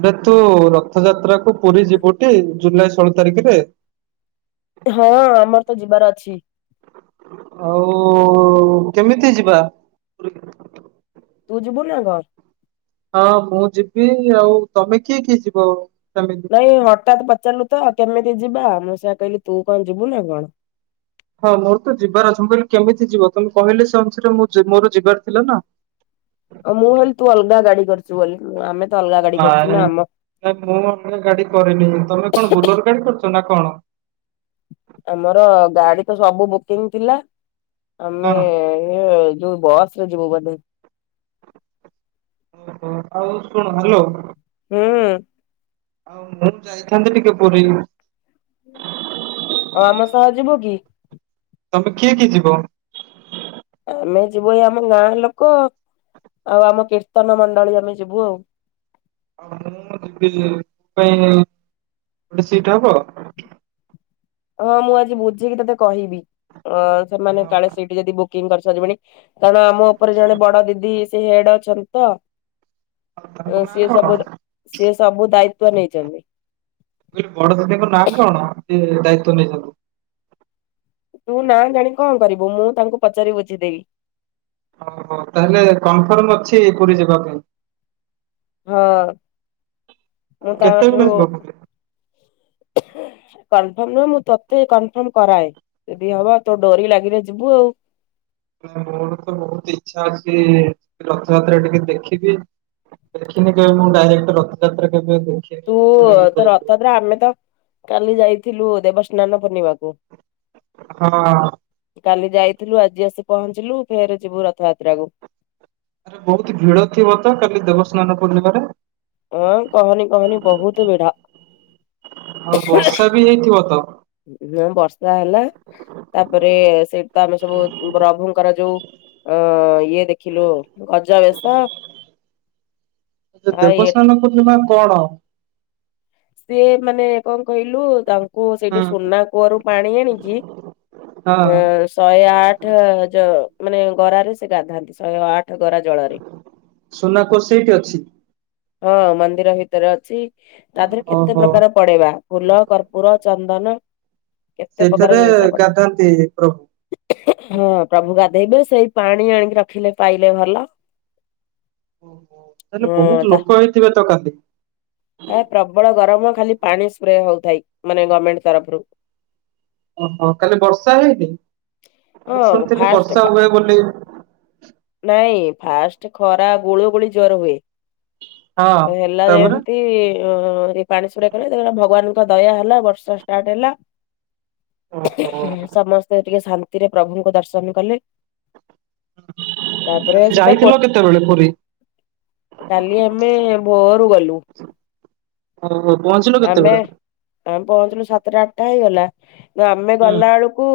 ଆରେ ତୁ ରଥଯାତ୍ରା କୁ ପୁରୀ ଯିବୁଟି ଜୁଲାଇ ଷୋହଳ ତାରିଖରେ? ହଁ ଆମର ତ ଯିବାର ଅଛି। ଆଉ କେମିତି ଯିବା? ତୁ ଯିବୁନା କଣ୍? ହଁ ମୁଁ ଯିବି ଆଉ ତମେ କିଏ କିଏ ଯିବ ଫାମିଲି? ନାଇ ହଠାତ୍ ପଚାରିଲୁ ତ କେମିତି ଯିବା ମୁଁ ସେଇଆ କହିଲି ତୁ କଣ ଯିବୁ ନା କଣ୍। ହଁ ମୋର ତ ଯିବାର ଅଛି ମୁଁ କହିଲି କେମିତି ଯିବ ତମେ କହିଲେ ସେ ଅନୁସାରେ ମୋର ଯି-ଯିବାର ଥିଲା ନା। ଆ- ମୁଁ ଭାବିଲି ତୁ ଅଲଗା ଗାଡି କରିଚୁ ବୋଲି ଆମେ ତ ଅଲଗା ଗାଡି କରିଛୁ ନାଇଁ ନା ଆମ -ନାଁଇ ମୁଁ ଗାଡି ଅଲଗା କରିନି ତମେ କଣ ବୁଲର୍ ଗାଡି କରୁଚ ନା କଣ? ଆମର ଗାଡି ତ ସବୁ ବୁକିଂ ଥିଲା ହଁ। ଆମେ ଇଏ ଯଉ ବସ୍ ରେ ଯିବୁ ବୋଧେ। ଆଉ ଶୁଣୁ- ହାଲୋ। ହୁଁ। ଆଉ ମୁଁ ଯାଇଥାନ୍ତି ଟିକେ ପୁରୀ। ହୁଁ ହୁ ଅ- ଆମ ସହ ଯିବୁ କି? ତମେ କିଏ କିଏ ଯିବ? ଆମେ ଯିବୁ ଏଇ ଆମ ଗାଁ ଲୋକ ଆଉ ଆମ କୀର୍ତ୍ତନ ମଣ୍ଡଳୀ ଆମେ ଯିବୁ ଆଉ। [unintelligible] ମୋ ପାଇଁ ଗୋଟେ ସିଟ୍ ହବ? ହଁ ମୁଁ ଆଜି ବୁଝିକି ତତେ କହିବି ଅ ସେମାନେ ହଁ। କାଳେ ସେଇଠି ଯଦି ବୁକିଂ କରିସାରିବେଣି। କାରଣ ଆମ ଉପରେ ଜଣେ ବଡ ଦିଦି ସେ ହେଡ ଅଛନ୍ତି ତ ତାଙ୍କ ଅଁ ନାଁ ସିଏ କଣ? ସବୁ ମୁଁ ସି ସବୁ ଦାୟିତ୍ୱ ନେଇଚନ୍ତି। କହିଲି ବଡ ଦିଦି ଙ୍କ ନାଁ କଣ ସେ ଦାୟିତ୍ୱ ନେଇଚନ୍ତି? ତୁ ନା ଜାଣି କଣ କରିବୁ ମୁଁ ତାଙ୍କୁ ପଚାରି ବୁଝିଦେବି। ଓ ହୋ ତାହେଲେ କନଫର୍ମ ଅଛି ପୁରୀ ଯିବା ପାଇଁ। ହଁ ମୁଁ ଆଉ ତାଙ୍କଠାରୁ କେତେବେଳେ ଯିବ ପୁରୀ? କନଫର୍ମ ନୁହଁ ମୁଁ ତତେ କନଫର୍ମ କରାଏ ଯଦି ହବ ତୋ ଡୋରି ଲାଗିଲେ ଯିବୁ ଆଉ। ମୋର ତ ବହୁତ ଇଚ୍ଛା ଅଛି ରଥଯାତ୍ରା ଟିକେ ଦେଖିବି ଦେଖିନି କେବେ ମୁଁ ଡାଇରେକ୍ଟ ରଥଯାତ୍ରା କେବେବି। ତୁ ତ ରଥଯାତ୍ରା ଆମେ ତ କାଲି ଯାଇଥିଲୁ ଦେବସ୍ନାନ ପୁର୍ଣ୍ଣିମା କୁ। ହଁ। କାଲି ଯାଇଥିଲୁ ଆଜି ଆସି ପହଞ୍ଚିଲୁ ଫେରେ ଯିବୁ ରଥଯାତ୍ରା କୁ। ଆରେ ବହୁତ ଭିଡ ଥିବ ତ କାଲି ଦେବସ୍ନାନ ପୂର୍ଣ୍ଣିମା ରେ। ହଁ କହନି କହନି ବହୁତ ଭିଡା। ଆଉ ବର୍ଷା ବି ହେଇଥିବ ତ। ହଁ ବର୍ଷା ହେଲା ତାପରେ ସେଇଠୁ ତ ଆମେ ସବୁ ପ୍ରଭୁଙ୍କର ଯୋଉ ଅଁ ଇଏ ଦେଖିଲୁ ଗଜା ବେଶ। ଏ ଦେବସ୍ନାନ ପୂର୍ଣ୍ଣିମା କଣ? ସିଏ ମାନେ କଣ କହିଲୁ ତାଙ୍କୁ ହୁଁ ସେଇଠି ସୁନା କୂଅରୁ ପାଣି ଆଣିିକି ହଁ ଅଁ ଶହେ ଆଠ ଆଠ ଜ ମାନେ ଗରା ରେ ସେ ଗାଧାନ୍ତି ଶହେ ଆଠ ଗରା ଜଳରେ। ସୁନା କୂଅ ସେଇଠି ଅଛି। ହଁ ମନ୍ଦିର ଭିତରେ ଅଛି ତା ଦେହରେ କେତେ ଓହୋ। ପ୍ରକାର ପଡେ ବା ଫୁଲ, କର୍ପୁର, ଚନ୍ଦନ କେତେ ପ୍ରକାର ସେଇଥେରେ ଜିନିଷ ପଡେ ଗାଧାନ୍ତି ପ୍ରଭୁ। ହଁ ପ୍ରଭୁ ଗାଧେଇବେ ସେଇ ପାଣି ଆଣିକି ରଖିଲେ ପାଇଲେ ଭଲ। ଓ ହୋ ତାହେଲେ ବହୁତ ତା ଲୋକ ହେଇଥିବେ ତ କାଲି? ହଁ ପ୍ରବଳ ଗରମ ଖାଲି ପାଣି ସ୍ପ୍ରେ ହଉଥାଏ ମାନେ ଗରମେଣ୍ଟ ତରଫରୁ। ଓହୋ କାଲି ବର୍ଷା ହେଇନି ମୁଁ ହଁ ଶୁଣିଥିଲି ଫାଷ୍ଟ ବର୍ଷା ଫା ହୁଏ ବୋଲି। ନାଇଁ ଫାଷ୍ଟ ଖରା ଗୁଳୁଗୁଳି ଯୋର ହୁଏ। ହଁ ହେଲା ତାପରେ ଯେମତି ଏ ପାଣି ସ୍ପ୍ରେ କରେଇଦେଲେ ଭଗବାନଙ୍କ ଦୟା ହେଲ ବର୍ଷା ଷ୍ଟାର୍ଟ ହେଲା ଓହୋ। ସମସ୍ତେ ଟିକେ ଶାନ୍ତିରେ ପ୍ରଭୁଙ୍କୁ ଦର୍ଶନ କଲେ ତାପରେ କାଲି ସେ ଯାଇଥିଲ କେତେବେଳେ ପୁରୀ [unintelligible] କାଲି ଆମେ ଭୋରୁ ଗଲୁ। ହଉ ହଉ ପହଁଞ୍ଚିଲ ଆମେ କେତେବେଳେ? ଆମେ ପହଁଞ୍ଚିଲୁ ସାତଟା ଆଠଟା ହେଇଗଲା ଆମେ ହୁଁ ଗଲା ବେଳକୁ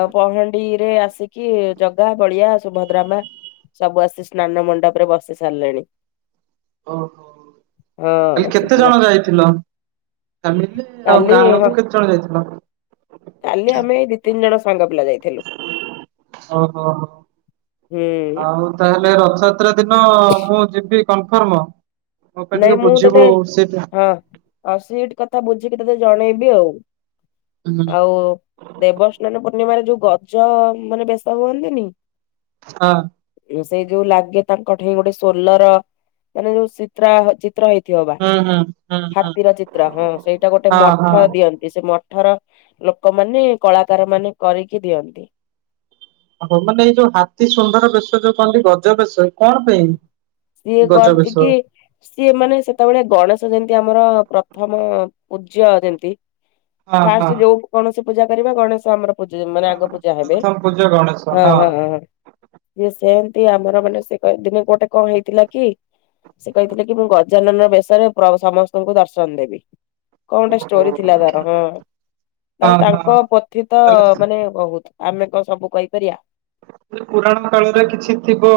ଅ ପହଣ୍ଡିରେ ଆସିକି ଜଗା ବଳିଆ ସୁଭଦ୍ରା ମା ସବୁ ଆସି ସ୍ନାନ ମଣ୍ଡପରେ ବସି ସାରିଲେଣି। ଓହୋ। କାଲି ହଁ କେତେ ଶିବ ଜଣ ଯାଇଥିଲ ଫ୍ୟାମିଲି ଆଉ କାଲି ଗାଁ ହଁ ଲୋକ କେତେ ଜଣ ଯାଇଥିଲ? କାଲି ଆମେ ଦି ତିନି ଜଣ ସାଙ୍ଗ ପିଲା ଯାଇଥେଲୁ। ଓହୋ ହୁଁ ଆଉ ତାହେଲେ ରଥ ତରା ଦିନ ମୁଁ ଯିବି କନଫର୍ମ ମତେ ନାଇଁ ଟିକେ ମୁଁ ତତେ ବୁଝିବୁ ସେ ହଁ ଆଉ ସିଟ୍ କଥା ବୁଝିକି ତତେ ଜଣେଇବି ଆଉ ହୁଁ, ଆଉ। ଦେବସ୍ନାନ ପୂର୍ଣ୍ଣିମାରେ ଯୋଉ ଗଜ ମାନେ ବେଶ ହୁଅନ୍ତିନି? ହଁ। ଏ ସେଇ ଯୋଉ ଲାଗେ ତାଙ୍କଠେ ଗୋଟେ ସୋଲର ମାନେ ଯୋଉ ଚିତ୍ରା [unintelligible] ତ୍ର ହେଇଥିବ ବା ହୁଁ ହୁଁ ହୁଁ ହୁଁ ହାତୀର ଚିତ୍ର ହଁ ସେଇଟା ଗୋଟେ ହଁ ହଁ। ମଠ ଦିଅନ୍ତି ସେ ମ ଠର ଲୋକମାନେ କଳାକାରମାନେ କରିକି ଦିଅନ୍ତି। ଅ ହଉ ମାନେ ଯୋଉ ହାତୀ ସୁଣ୍ଢର ବେଶ ଯୋଉ କହନ୍ତି ଗଜ ବେଶ କଣପାଇଁ? ସିଏ କହନ୍ତି କି। ସିଏ ମାନେ ସେତେବଳେ ଗଣେଶ ଯେମତି ଆମର ପ୍ରଥମ ପୂଜ୍ୟ ଯେମତି। ହଁ ହଁ ଫାଷ୍ଟେ ଯୋଉ କୌଣସି ପୂଜା କରିବା ଗଣେଶ ଆମର। ପୂଜି ମାନେ ଆଗ ହଁ ପୂଜା ହେବେ ପ୍ରଥମ ପୂଜ୍ୟ ଗଣେଶ ହଁ ହଁ ହଁ ହଁ। ଇଏ ସେମତି ଆମର ମାନେ ସେ କହେ ଦିନେ ଗୋଟେ କଣ ହେଇଥିଲା କି। ସେ କହିଥିଲେ କି ମୁଁ ଗଜାନନ ବେଶରେ ପ୍ର ସମସ୍ତଙ୍କୁ ଦର୍ଶନ ଦେବି। କଣଟେ ଓହୋ। ଷ୍ଟୋରି ଥିଲା ତାର ହୁଁ। ତାର ହଁ ହଁ ତାଙ୍କ ପୋଥି ତ ତାହେଲେ ମାନେ ବହୁତ ଆମେ କଣ ସବୁ କହିପାରିବା। ପୁରାଣ କାଳରେ କିଛି ଥିବ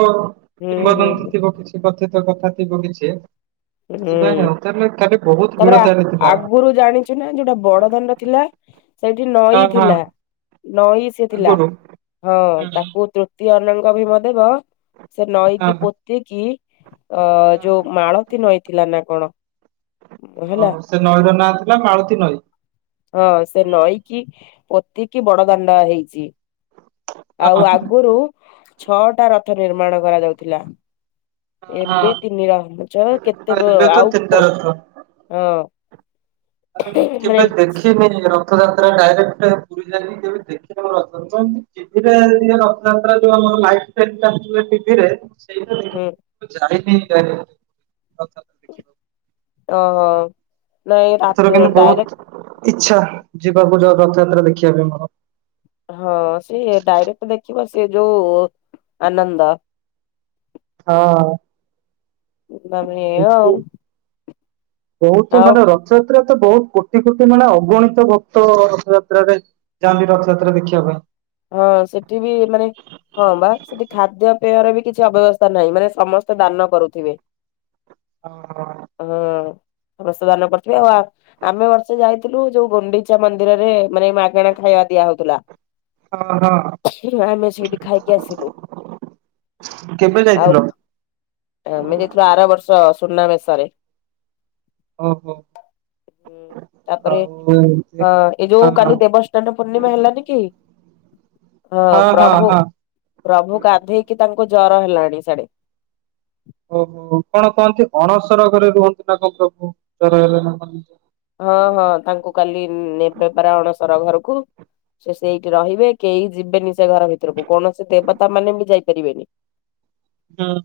ହୁଁ ହୁଁ କିମ୍ବଦନ୍ତୀ ଥିବ କିଛି। କି କଥିତ କଥା ଥିବ କିଛି ହେ ସେଥିପାଇଁ ହୁଁ ଆଉ ତାଲେ ତାଲେ ବହୁତ ତାପରେ ଆ ଭିଡଚାଲିଚି ତାର। ଆଗରୁ ଜାଣିଛୁ ନା ଯୋଉଟା ବଡ ଦାଣ୍ଡ ଥିଲା। ସେଇଠି ନଈ ହଁ ହଁ। ଥିଲା ନଈ ସେ ଥିଲା ଆଗରୁ ହଁ ହୁଁ ତାକୁ ତି ଅନଙ୍ଗଭିମ ଦେବ ସେ ନଈକି ହଁ। ପୋତିକିି ଅ ଯୋଉ ମାଳ। ଥି ନଈଥିଲା ନା କଣ। ହେଲା ଓହୋ ସେ ନଈର ନାଁ ଥିଲା ମାଳତି ନଈ। ହଁ ସେ ନଈକି ପୋତିକି ବଡଦାଣ୍ଡ ହେଇଛି। ହଁ ଆଉ ହଁ। ଆଗୁରୁ ଛଅଟା ରଥ ନିର୍ମାଣ କରାଯାଉଥିଲା। ଏବେ ତିନିଟା ହମୁଛ କେତେ ହଁ ବ ଏବେ ତ ଆଉ କି ତିନିଟା କ। ରଥ। ହଁ। ଆରେ ମୁଁ କେବେ ମାନେ ଦେଖିନି ର ରଥଯାତ୍ରା ଡାଇରେକ୍ଟ ପୁରୀ ମାନେ ପୁରୀ ଯାଇକି କେବେ ଦେଖିନି ମୁଁ ରଥ [unintelligible] ଟିଭିରେ ଯଦି ଏ ରଥଯାତ୍ରା ଯୋଉ ଆମ ମାଇକ ସେଟଟା [unintelligible] ଟିଭିରେ। ହୁଁ ମୁଁ ଯାଇନି କେବେ ରଥଯାତ୍ରା। ଦେଖିବାକୁ। ଓହୋ। ନାଇଁ ରା- ଏଥର କିନ୍ତୁ ଡାଇରେକ୍ଟ ବହୁତ ଇଚ୍ଛା ଯିବାକୁ ଯାଉ ରଥଯାତ୍ରା ଦେଖିବା ପାଇଁ ମୋର। ହଁ ସେ ଡାଇରେକ୍ଟ ଦେଖିବ ସେ ଯୋଉ ଆନନ୍ଦ। ହଁ। ବା ମିଳିଲା ଆଉ। ବହୁତୁ ଆଉ ମାନେ ରଥଯାତ୍ରା ତ ବହୁତ କୋଟି କୋଟି ମାନେ ଅଗଣିତ ଭକ୍ତ ରଥଯାତ୍ରାରେ ଯାଆନ୍ତି ରଥଯାତ୍ରା ଦେଖିବା ପାଇଁ। ହଁ ସେଠି ବି ମାନେ। ହଁ ବା ସେଠି ଖାଦ୍ୟ ପେୟର ବି କିଛି ଅବ୍ୟବସ୍ଥା ନାହିଁ ମାନେ ସମସ୍ତେ ଦାନ କରୁଥିବେ। ହଁ ହଁ। ହଁ ସମସ୍ତେ ଦାନ କରଥିବେ ଆଉ ଆ ଆମେ ବର୍ଷେ ଯାଇଥିଲୁ ଯୋଉ ଗୁଣ୍ଡିଚା ମନ୍ଦିରରେ ମାନେ ମାଗେଣା ଖାଇବା ଦିଆ ହଉଥିଲା। ହଁ ହଁ। ଆମେ ସେଇଠି ଖାଇକି ଆସିଲୁ କେବେ ଯାଇଥିଲ? ଆଉ। ଆମେ ଯାଇଥିଲୁ ଆର ବର୍ଷ ସୁନାବେେଶରେ। ଓହୋ। ହୁଁ ତାପରେ ଆଉ ଏମିତି ହଁ ଏ ଯୋଉ କାଲି ଦେବ ସ୍ନାନ ପୂର୍ଣ୍ଣିମା ହେଲାନି କି? ହଁ ପ୍ରଭୁ ପ୍ରଭୁ ଗାଧେଇକି ତାଙ୍କୁ ଜ୍ୱର ହେଲାଣି ସେଡେ। ଓହୋ କଣ କହନ୍ତି ଅଣସର ଘରେ ରୁହନ୍ତି ନା କଣ ପ୍ରଭୁ ଚର ହଁ ହଁ ତାଙ୍କୁ କାଲି ନେବେ ପାରା ଅଣସର ଘରକୁ। ସେ ସେଇଠି ରହିବେ କେହି ଯିବେନି ସେ ଘର ଭିତରକୁ କୌଣସି ଦେବତା ମାନେ ବି ଯାଇପାରିବେନି। [inaudible] ହଁ।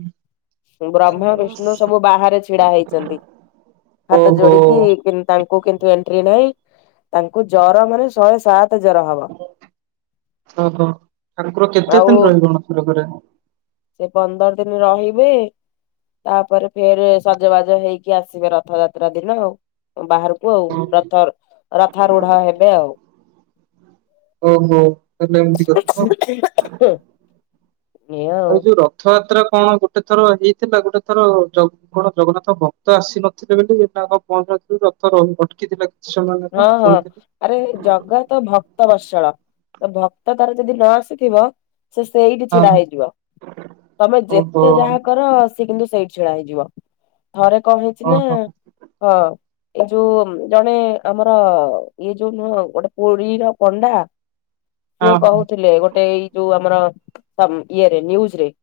ବ୍ରହ୍ମା ବିଷ୍ଣୁ ସବୁ ବାହାରେ ଛିଡା ହେଇଛନ୍ତି। ହାତ ଓହୋ ଯୋଡିକି। ତାଙ୍କୁ କିନ୍ତୁ ଏଣ୍ଟ୍ରି ନାହିଁ ତାଙ୍କୁ ଜ୍ୱର ମାନେ ଶହେ ସାତ ଜର ହବ ହ ହ ଠାକୁର କେତେ ଆଉ ଦିନ ରହିବେଣସର ଘରେ। ସେ ପନ୍ଦର ଦିନ ରହିବେ। ତାପରେ ଫେର ସଜବାଜ ହେଇକି ଆସିବେ ରଥଯାତ୍ରା ଦିନ। ବାହାରକୁ ଆଉ ରଥ ରଥା ରୂଢ ହେବେ ଆଉ। ଓହୋ ତାଲେ ଏମିତି କଥା ହ। ଆଉ ଯୋଉ ରଥଯାତ୍ରା କଣ ଗୋଟେ ଥର ହେଇଥିଲା ଗୋଟେ ଥର ଜ କଣ ଜଗନ୍ନାଥ ଭକ୍ତ ଆସିନଥିଲେ ବୋଲି [unintelligible] ପହଞ୍ଚିନଥିଲୁ ରଥ ରହି ଅଟକିଥିଲା। ସେମାନେ ହଁ ତ ହଁ ଆରେ ଶୁଣିଛନ୍ତି। ଜଗା ତ ଭକ୍ତ ବର୍ଷଳ ତ ଭକ୍ତ ତାର ଯଦି ନ ଆସିଥିବ ସେ ସେଇଠି ଛିଡା ହଁ ହେଇଯିବ ତମେ ଓହୋ ଯେତେ ଯାହା କର ସେ କିନ୍ତୁ ସେଇଠି ଛିଡା ହେଇଯିବ ଥରେ କଣ ହେଇଛି ନା ଓହୋ ହଁ। ଏଇ ଯୋଉ ଜଣେ ଆମର ଇଏ ଯୋଉ ନୁହଁ ଗୋଟେ ପୁରୀର ପଣ୍ଡା ସିଏ ହଁ ହଁ କହୁଥିଲେ ଗୋଟେ ଏଇ ଯୋଉ ଆମର ଇଏରେ ନିୟୁଜରେ।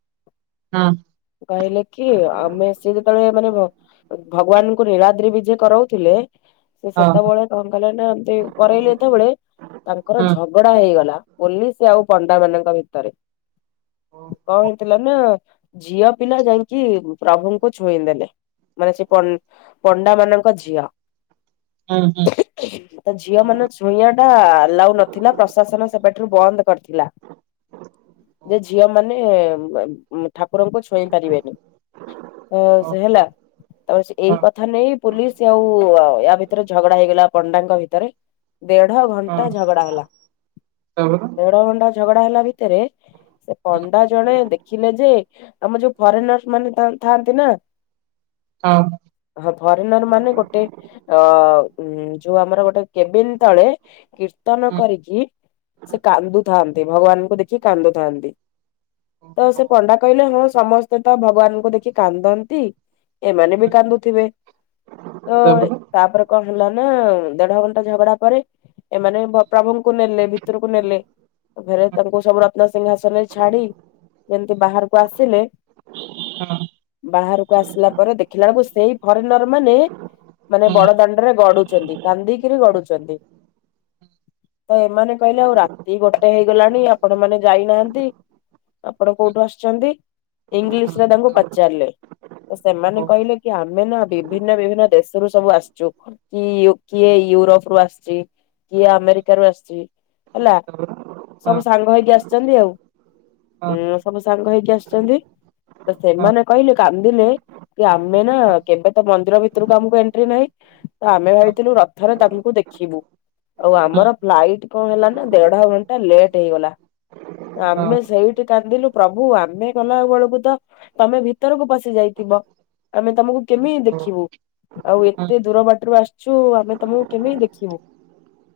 ହଁ। ଖାଇଲ କି ଆମେ ସିଏ ଯେତେବେଳେ ମାନେ ଭଗବାନଙ୍କୁ ନିଳାଦ୍ରି ବିଜେ ଯିଏ କରାଉଥିଲେ। ହଁ ସେତେବେଳେ କଣ କହିଲେ ନା କରୋଇଲେ ଯେତେବେଳେ ତାଙ୍କର ହଁ। ଝଗ ଝଗଡା ହେଇଗଲା ପୋଲିସ ଆଉ ପଣ୍ଡା ମାନଙ୍କ ଭିତରେ। ହୁଁ କଣ ହୁଁ। ହେଇଥିଲା ନା ଝିଅ ପିଲା ଯାଇକି ପ୍ରଭୁଙ୍କୁ ଛୁଇଁ ଦେଲେ ମାନେ ସେ ପ ପ ଣ୍ଡା ମାନଙ୍କ ଝିଅ। ହୁଁ ହୁଁ। ତ ଝିଅ ମାନ ଛୁଇଁ ଟା ଏଲାଉ ନଥିଲା ପ୍ରଶାସନ ସେବାଠାରୁ ବନ୍ଦ କରିଥିଲା। ହ। [inaudible] ଯେ ଝିଅ ମାନେ ଠାକୁରଙ୍କୁ ଛୁଇଁ ପାରିବେନି। ହ ତାପରେ ହଁ ସେ ହେଲା ହୁଁ। ତା ସେ ଏଇ କଥା ନେଇ ପୋଲିସ ଆଉ ୟା ଭିତ ିତରେ ଝଗଡା ହେଇଗଲା ପଣ୍ଡାଙ୍କ ଭିତରେ। ଦେଢ ଘଣ୍ଟା ଝଗଡା ତାପରେ ହଁ ହୁଁ ହୁଁ ତାପରେ ହେଲା ଭିତରେ ସେ ପଣ୍ଡା ଜଣେ ଦେଖିଲେ ଯେ ଆମ ଯୋଉ ଫରେନର୍ ମାନେ ଥାଆନ୍ତି ନା। ହଁ। ହଁ ଫରେନର ମାନେ ଗୋଟେ ଅ ହୁଁ। ଯୋଉ ଆମର ଗୋଟେ କେବିନ ତଳେ ହଁ କୀର୍ତ୍ତନ ହଁ କରିକି ସେ କାନ୍ଦୁଥାନ୍ତି ଭଗବାନଙ୍କୁ ଦେଖ ସେ କାନ୍ଦୁଥାନ୍ତି ତ ହଁ ହଁ ସେ ପଣ୍ଡା କହିଲେ ହଁ ସମସ୍ତେ ସେ ତ ଭଗବାନଙ୍କୁ ଦେଖି କାନ୍ଦନ୍ତି ଏମାନେ ବି କାନ୍ଦୁଥିବେ ତ ତାପରେ କଣ ହେଲା ନା ଦେଢ ଘଣ୍ଟା ଝଗଡା ପରେ ଏମାନେ ବ ପ୍ରଭୁଙ୍କୁ ନେଲେ ଭିତରକୁ ନେଲେ ପରେ ତାଙ୍କୁ ସବୁ ର ନସିଂହାସନରେ ଛାଡି ଯେମିତି ବାହାରକୁ ଆସିଲେ ବାହାରକୁ ଆସିଲା ପରେ ଦେଖିଲା ବେଳକୁ ସେଇ ଫରେନର ମାନେ ମାନେ ବଡ ଦାଣ୍ଡରେ ଗଡୁଚନ୍ତି କାନ୍ଦିକିରି ଗଡୁଚନ୍ତି। ତ ଏମାନେ କହିଲେ ଆଉ ରାତି ଗୋଟେ ହେଇଗଲାଣି ଆପଣ ମାନେ ଯାଇନାହାନ୍ତି। ଆପଣ କୋଉଠୁ ଆସିଛନ୍ତି। ହଁ ଇଂଲିଶ ରେ ତାଙ୍କୁ ପଚାରିଲେ ତ ସେମାନେ କହିଲେ କି ଆମେ ନା ବିଭିନ୍ନ ବିଭିନ୍ନ ଦେଶ ରୁ ସବୁ ଆସିଛୁ କି ୟୁକ୍ କିଏ ୟୁରୋପ ରୁ ଆସିଛି କିଏ ଆମେରିକା ରୁ ଆସିଛି ହେଲା ସବୁ ସାଙ୍ଗ ହେଇକି ଆସିଛନ୍ତି ଆଉ। ଉଁ ସବୁ ସାଙ୍ଗ ହେଇକି ଆସିଛନ୍ତି। ତ ହଁ। ସେମାନେ କହିଲେ କାନ୍ଦିଲେ କି ଆମେ ନା କେବେ ତ ମନ୍ଦିର ଭିତରକୁ ଆମକୁ ଏମ ଏଣ୍ଟ୍ରି ନାହିଁ ତ ଆମେ ଭାବିଥିଲୁ ରଥରେ ତାଙ୍କୁ ଦେଖିବୁ। ଆଉ ଆମର ଫ୍ଲାଇଟ କଣ ହେଲା ନା ଦେଢ ଘଣ୍ଟା ଲେଟ୍ ହେଇଗଲା। ଆମେ ସେଇଠି କାନ୍ଦିଲୁ ପ୍ରଭୁ ଆମେ ଗଲା ବେଳକୁ ତ ତମେ ଭିତରକୁ ପଶି ଯାଇଥିବ ଆମେ ତମକୁ କେମିତି ଦେଖିବୁ। ଆଉ ଏତେ ଦୂର ବାଟରୁ ଆସିଛୁ ଆମେ ତମକୁ କେମିତି ଦେଖିବୁ।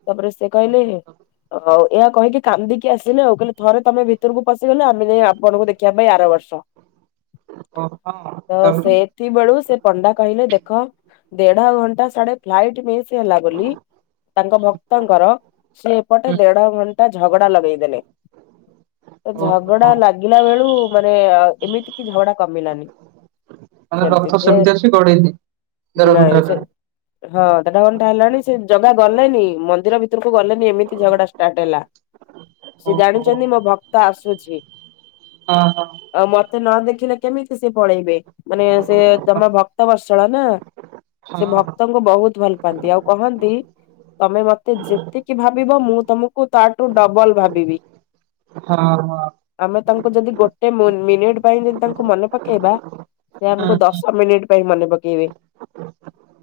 ତାପରେ ସେ କହିଲେ ଆଉ ଏହା କହିକି କାନ୍ଦିକି ଆସିଲେ ଆଉ କହିଲେ ଥରେ ତମେ ଭିତରକୁ ପଶିଗଲେ ଆମେ ଯାଇ ଆପଣଙ୍କୁ ଦେଖିବା ପାଇଁ ଆର ବର୍ଷ। ହଁ ତ ସେଥି ବେଳୁକୁ ସେ ପଣ୍ଡା କହିଲେ ଦେଖ ଦେଢ ଘଣ୍ଟା ସିଆଡେ ଫ୍ଲାଇଟ ମିସ୍ ହେଲା ବୋଲି ତାଙ୍କ ଭକ୍ତଙ୍କର ସେ ଏପଟେ ଦେଢ ଘଣ୍ଟା ଝଗଡା ଲଗେଇଦେଲେ। ତ ଓହୋ ଝଗଡା ଲାଗିଲା ବେଳୁ ମାନେ ଆ ଏମିତି କି ଝଗଡା କମିଲାନି। ତା ମାନେ ରଥ ସେମିତି ଅଛି ଗଡ଼େଇନି। ନାଇଁ ସେ ହଁ ଦେଢ ଘଣ୍ଟା ହେଲାନି ସେ ଜଗା ଗଲେନି ମନ୍ଦିର ଭିତରକୁ ଗଲେନି ଏମିତି ଝଗଡା ଷ୍ଟାର୍ଟ ହେଲା। ଁ ସେ ଜାଣିଚନ୍ତି ମୋ ଭକ୍ତ ଆସୁଛି। ହଁ ହଁ। ଆଉ ମତେ ନ ଦେଖିଲେ କେମିତି ସେ ପଳେଇବେ ମାନେ ସେ ତମ ଭକ୍ତ ବର୍ଷଳ ନା। ହଁ ସେ ହଁ ଭକ୍ତଙ୍କୁ ବହୁତ୍ ଭଲ ପାଆନ୍ତି ଆଉ କହନ୍ତି ତମେ ମତେ ଯେତିକି ଭାବିବ ମୁଁ ତମକୁ ତାଠୁ ଡବଲ ଭାବିବି। ହଁ ହଁ। ଆମେ ତାଙ୍କୁ ଯଦି ଗୋଟେ ମି ମିନିଟ୍ ପାଇଁ ଯଦି ତାଙ୍କୁ ମନେ ପକେଇବା ସେ ଆମକୁ ହଁ। ଦଶ ମିନିଟ୍ ପାଇଁ ମନେ ପକେଇବେ।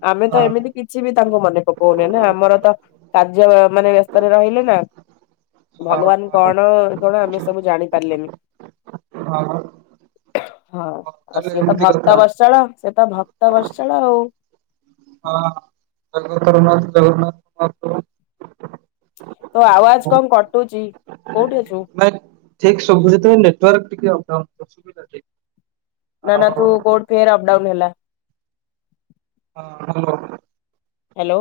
ଆମେ ହଁ ହଁ ତ ଏମିତି କିଛି ବି ତାଙ୍କୁ ମନେ ପକଉନି ନା ଆମର ତ କାର୍ଯ୍ୟ ମା ମାନେ ବ୍ୟସ୍ତରେ ରହିଲେ ନା। ହଁ ଭଗବାନ ହଁ କଣ କଣ ଆମେ ସବୁ ଜାଣି ପାରିଲେନି। ହଁ। ହଁ ଆଉ ତାହେଲେ ସିଏ ତ ଏମିତି କଥା ଭକ୍ତ ବର୍ଷଳ। ସେ ତ ଭକ୍ତ ବର୍ଷଳ ଆଉ। ହଁ ଜଗତର ନାଥ ଜଗନ୍ନାଥ। ଅ [unintelligible] ତୋ ଆୱାଜ କଣ କଟୁଚି କୋଉଠି ଅଛୁ? ଠିକ୍ ଶୁବୁଚି ଯେତବେଳେ ନେଟୱାର୍କ ଟିକେ ଅବଟାଉନ୍ ରହୁଚି [unintelligible] ନା ନା ତୁ କୋଉଠି ଫେର୍ ଅଫ୍ ଡାଉନ୍ ହେଲା। ହଁ ହାଲୋ। ହାଲୋ।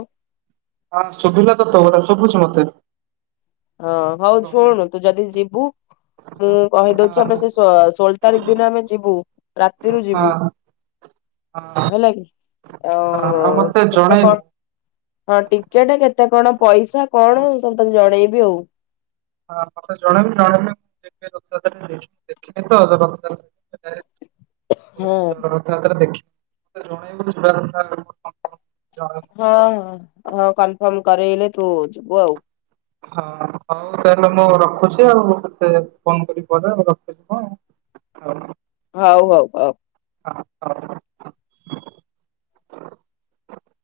ହଁ ଶୁବୁଲା ତୋତେ ମତେ ଶୁବୁଚି ମତେ। ହଁ ହଉ ହାଲୋ ହଁ ଶୁଣୁ ତୁ ଯଦି ଯିବୁ ମୁଁ କହିଦଉଚି ଆମେ ହଁ ସେ ଷୋ ଷୋଳ ତାରିଖ ଦିନ ଆମେ ଯିବୁ ରାତିରୁ ଯିବୁ ହଁ ହଁ। ହେଲା କି ଆଉ ମତେ କେତେ ଜଣେଇବୁ କଣ ହଁ ଟିକେଟେ କେତେ କଣ ପଇସା କଣ ସବୁ ତତେ ଜଣେଇବି ଆଉ। ହଁ ମତେ ଜଣେଇବୁ ଜଣେଇଲେ [unintelligible] [unintelligible] ହଁ। ପୁରୀରୁ ରଥଯାତ୍ରା ଦେଖିବେ ଜଣେଇବୁ [unintelligible] ହଁ ଜଣେଇବୁ। ହଁ ହଁ କନଫର୍ମ କରେଇଲେ ତୁଯିବୁ ଆଉ। ହଁ ହଁ। ହଉ ତାହେଲେ ମୁଁ ରଖୁଚି ଆଉ କେତେ ଫୋନ୍ କରିବି ପରେ ଆଉ ରଖୁଚି। ହଉ ହଉ ହଉ। ହଁ ହଉ।